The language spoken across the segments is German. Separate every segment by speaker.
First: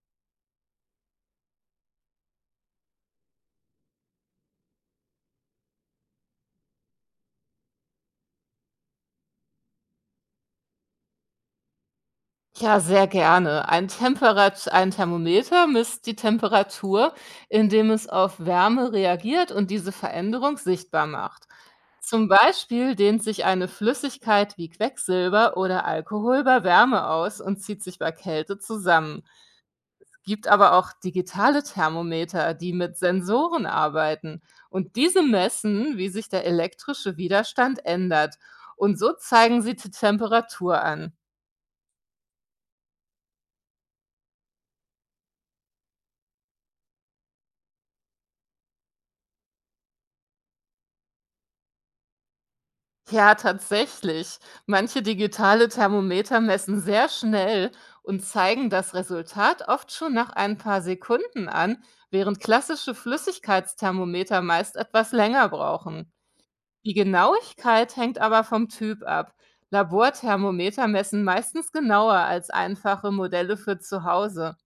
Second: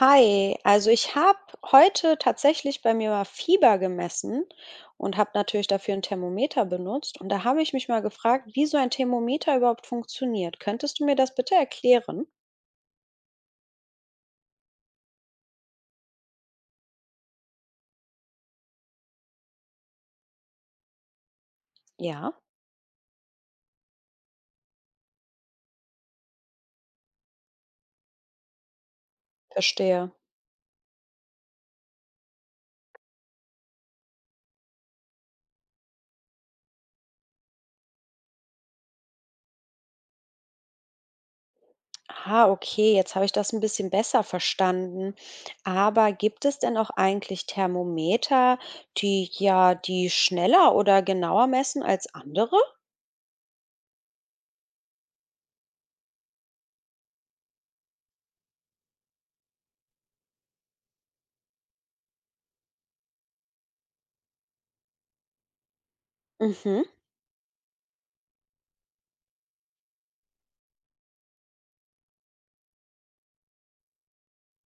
Speaker 1: Hi, also ich habe heute tatsächlich bei mir mal Fieber gemessen und habe natürlich dafür ein Thermometer benutzt. Und da habe ich mich mal gefragt, wie so ein Thermometer überhaupt funktioniert. Könntest du mir das bitte erklären?
Speaker 2: Ja, sehr gerne. Ein Thermometer misst die Temperatur, indem es auf Wärme reagiert und diese Veränderung sichtbar macht. Zum
Speaker 1: Ja,
Speaker 2: Beispiel dehnt sich eine Flüssigkeit wie Quecksilber oder Alkohol bei Wärme aus und zieht sich bei Kälte zusammen.
Speaker 1: verstehe.
Speaker 2: Es gibt aber auch digitale Thermometer, die mit Sensoren arbeiten. Und diese messen, wie sich der elektrische Widerstand ändert. Und so zeigen sie die Temperatur an.
Speaker 1: Ah, okay, jetzt habe ich das ein bisschen besser verstanden. Aber gibt es denn auch eigentlich Thermometer, die ja die schneller oder genauer messen als andere?
Speaker 2: Ja, tatsächlich. Manche digitale Thermometer messen sehr schnell und zeigen das Resultat oft schon nach ein paar Sekunden an, während klassische Flüssigkeitsthermometer meist etwas länger brauchen.
Speaker 1: Mhm.
Speaker 2: Die Genauigkeit hängt aber vom Typ ab. Laborthermometer messen meistens genauer als einfache Modelle für zu Hause.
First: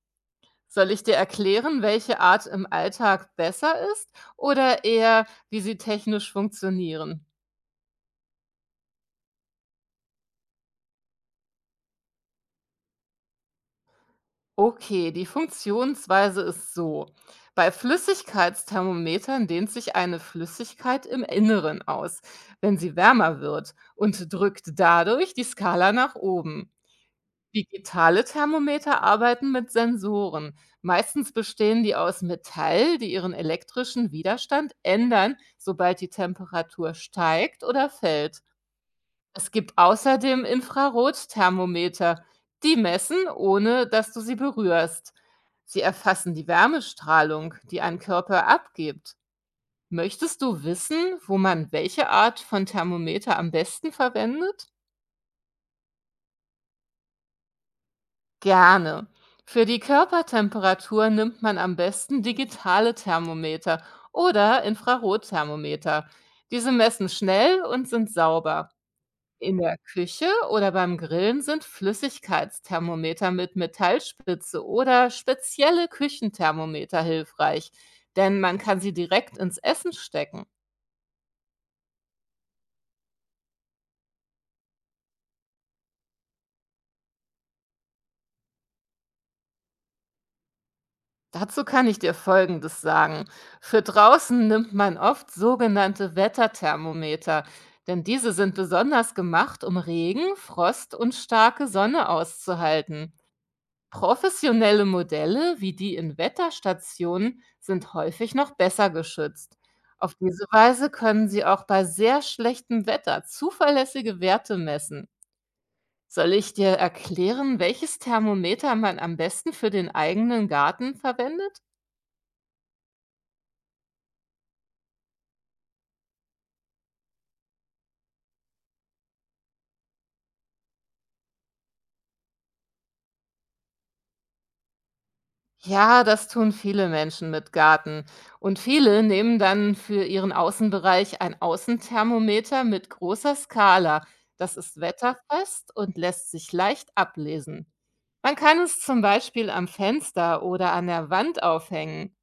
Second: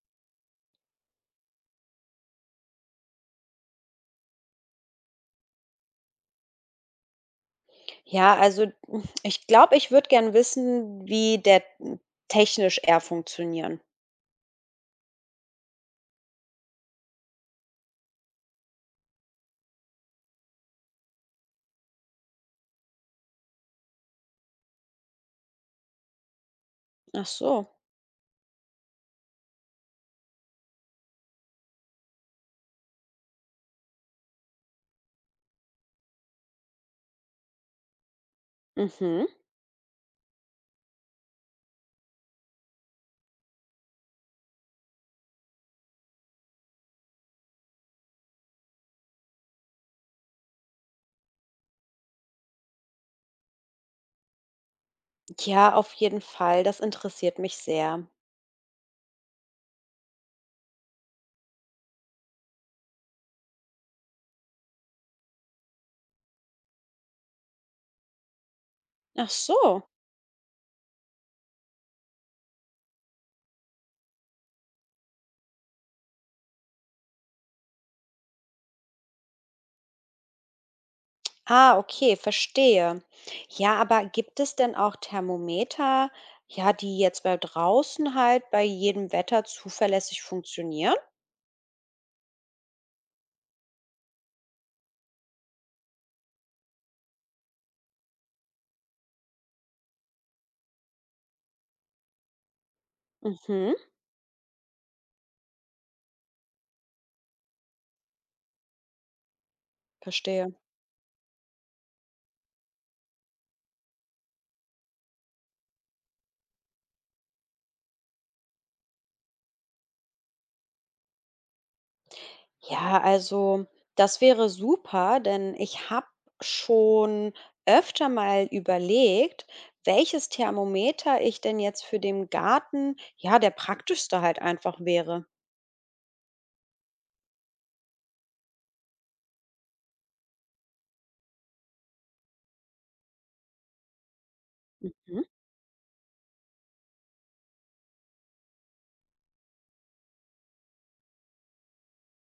Speaker 2: Soll ich dir erklären, welche Art im Alltag besser ist oder eher, wie sie technisch funktionieren?
Speaker 1: Ja, also ich glaube, ich würde gern wissen, wie der n technisch eher funktionieren.
Speaker 2: Okay, die Funktionsweise ist so. Bei Flüssigkeitsthermometern dehnt sich eine Flüssigkeit im Inneren aus, wenn sie wärmer wird und drückt dadurch die Skala nach oben.
Speaker 1: Ach so.
Speaker 2: Digitale Thermometer arbeiten mit Sensoren. Meistens bestehen die aus Metall, die ihren elektrischen Widerstand ändern, sobald die Temperatur steigt oder fällt.
Speaker 1: Mhm.
Speaker 2: Es gibt außerdem Infrarotthermometer, die messen, ohne dass du sie berührst. Sie erfassen die Wärmestrahlung, die ein Körper abgibt. Möchtest du wissen, wo man welche Art von Thermometer am besten verwendet?
Speaker 1: Ja, auf jeden Fall. Das interessiert mich sehr.
Speaker 2: Gerne. Für die Körpertemperatur nimmt man am besten digitale Thermometer oder Infrarotthermometer. Diese messen schnell und sind sauber.
Speaker 1: Ach
Speaker 2: In der
Speaker 1: so.
Speaker 2: Küche oder beim Grillen sind Flüssigkeitsthermometer mit Metallspitze oder spezielle Küchenthermometer hilfreich, denn man kann sie direkt ins Essen stecken.
Speaker 1: Ah, okay, verstehe. Ja, aber gibt es denn auch Thermometer, ja, die jetzt bei draußen halt bei jedem Wetter zuverlässig funktionieren?
Speaker 2: Dazu kann ich dir Folgendes sagen. Für draußen nimmt man oft sogenannte Wetterthermometer, denn diese sind besonders gemacht, um Regen, Frost und starke Sonne auszuhalten.
Speaker 1: Mhm,
Speaker 2: Professionelle Modelle wie die in Wetterstationen sind häufig noch besser geschützt. Auf diese
Speaker 1: verstehe.
Speaker 2: Weise können sie auch bei sehr schlechtem Wetter zuverlässige Werte messen. Soll ich dir erklären, welches Thermometer man am besten für den eigenen Garten verwendet?
Speaker 1: Ja, also das wäre super, denn ich habe schon öfter mal überlegt, welches Thermometer ich denn jetzt für den Garten, ja, der praktischste halt einfach wäre.
Speaker 2: Ja, das tun viele Menschen mit Garten. Und viele nehmen dann für ihren Außenbereich ein Außenthermometer mit großer Skala. Das ist
Speaker 1: Mhm.
Speaker 2: wetterfest und lässt sich leicht ablesen. Man kann es zum Beispiel am Fenster oder an der Wand aufhängen.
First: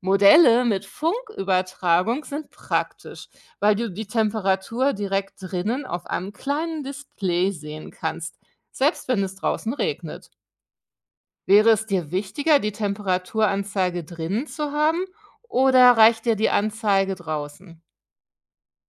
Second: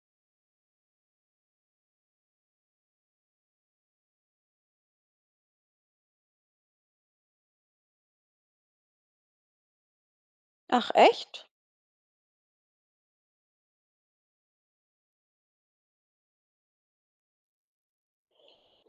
Speaker 2: Modelle mit Funkübertragung sind praktisch, weil du die Temperatur direkt drinnen auf einem kleinen Display sehen kannst, selbst wenn es draußen regnet.
Speaker 1: Ach echt?
Speaker 2: Wäre es dir wichtiger, die Temperaturanzeige drinnen zu haben oder reicht dir die Anzeige draußen?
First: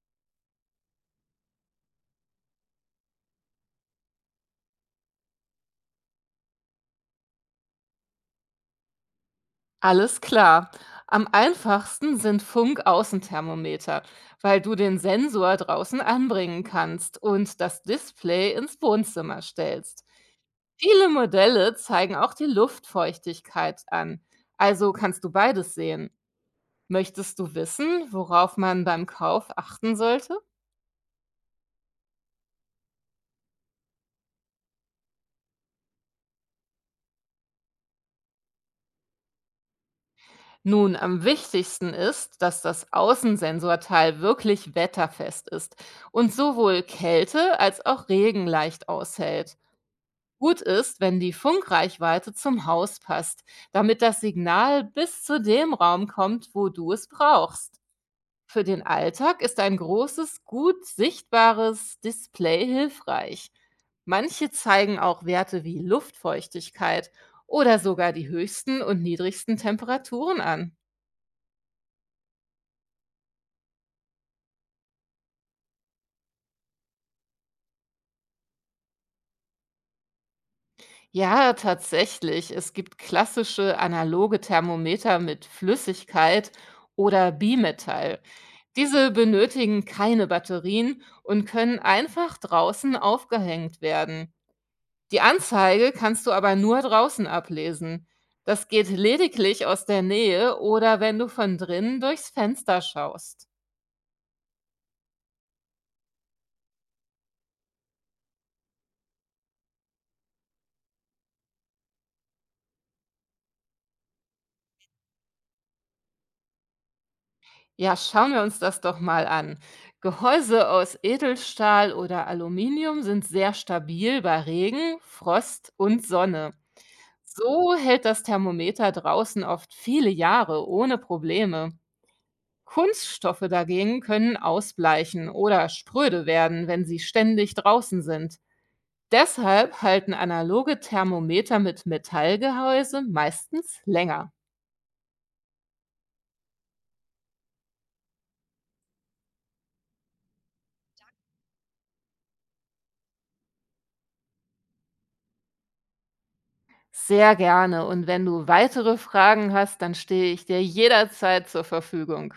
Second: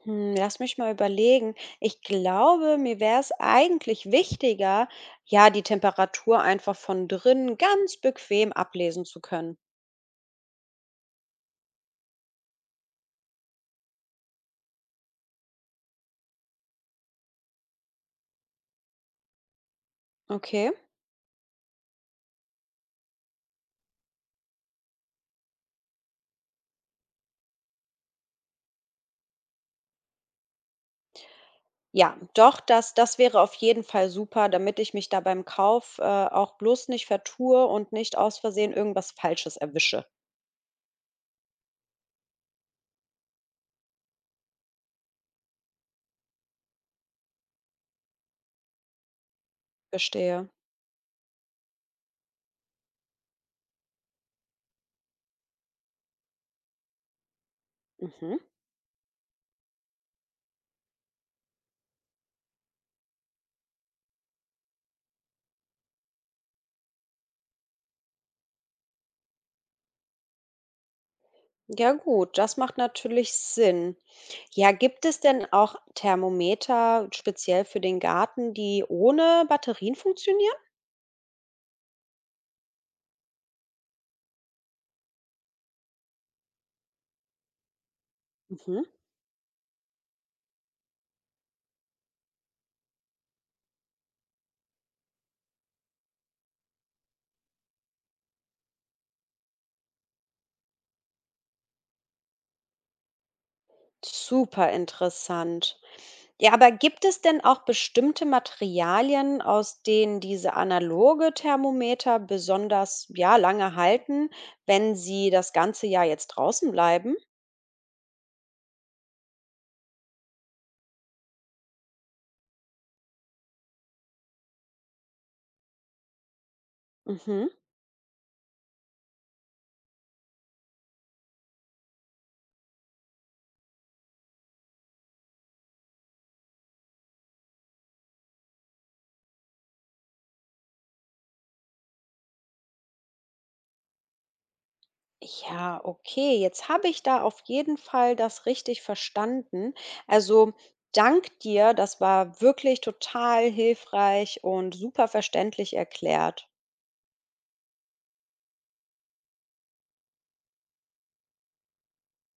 Speaker 1: Hm, lass mich mal überlegen. Ich glaube, mir wäre es eigentlich wichtiger, ja, die Temperatur einfach von drinnen ganz bequem ablesen zu können.
Speaker 2: Alles klar. Am einfachsten sind Funkaußenthermometer, weil du den Sensor draußen anbringen kannst und das Display ins Wohnzimmer stellst.
Speaker 1: Okay.
Speaker 2: Viele Modelle zeigen auch die Luftfeuchtigkeit an. Also kannst du beides sehen. Möchtest du wissen, worauf man beim Kauf achten sollte?
Speaker 1: Ja, doch, das wäre auf jeden Fall super, damit ich mich da beim Kauf, auch bloß nicht vertue und nicht aus Versehen irgendwas Falsches erwische.
Speaker 2: Nun, am wichtigsten ist, dass das Außensensorteil wirklich wetterfest ist und sowohl Kälte als auch Regen leicht aushält.
Speaker 1: Verstehe.
Speaker 2: Gut ist, wenn die Funkreichweite zum Haus passt, damit das Signal bis zu dem Raum kommt, wo du es brauchst.
Speaker 1: Mhm.
Speaker 2: Für den Alltag ist ein großes, gut sichtbares Display hilfreich. Manche zeigen auch Werte wie Luftfeuchtigkeit oder sogar die höchsten und niedrigsten Temperaturen an.
Speaker 1: Ja gut, das macht natürlich Sinn. Ja, gibt es denn auch Thermometer speziell für den Garten, die ohne Batterien funktionieren?
Speaker 2: Ja, tatsächlich. Es gibt klassische analoge Thermometer mit Flüssigkeit oder Bimetall.
Speaker 1: Mhm.
Speaker 2: Diese benötigen keine Batterien und können einfach draußen aufgehängt werden. Die Anzeige kannst du aber nur draußen ablesen. Das geht lediglich aus der Nähe oder wenn du von drinnen durchs Fenster schaust.
Speaker 1: Super interessant. Ja, aber gibt es denn auch bestimmte Materialien, aus denen diese analoge Thermometer besonders, ja, lange halten, wenn sie das ganze Jahr jetzt draußen bleiben?
Speaker 2: Ja, schauen wir uns das doch mal an. Gehäuse aus Edelstahl oder Aluminium sind sehr stabil bei Regen, Frost und Sonne.
Speaker 1: Mhm.
Speaker 2: So hält das Thermometer draußen oft viele Jahre ohne Probleme. Kunststoffe dagegen können ausbleichen oder spröde werden, wenn sie ständig draußen sind. Deshalb halten analoge Thermometer mit Metallgehäuse meistens länger.
Speaker 1: Ja, okay, jetzt habe ich da auf jeden Fall das richtig verstanden. Also dank dir, das war wirklich total hilfreich und super verständlich erklärt.
Speaker 2: Sehr gerne und wenn du weitere Fragen hast, dann stehe ich dir jederzeit zur Verfügung.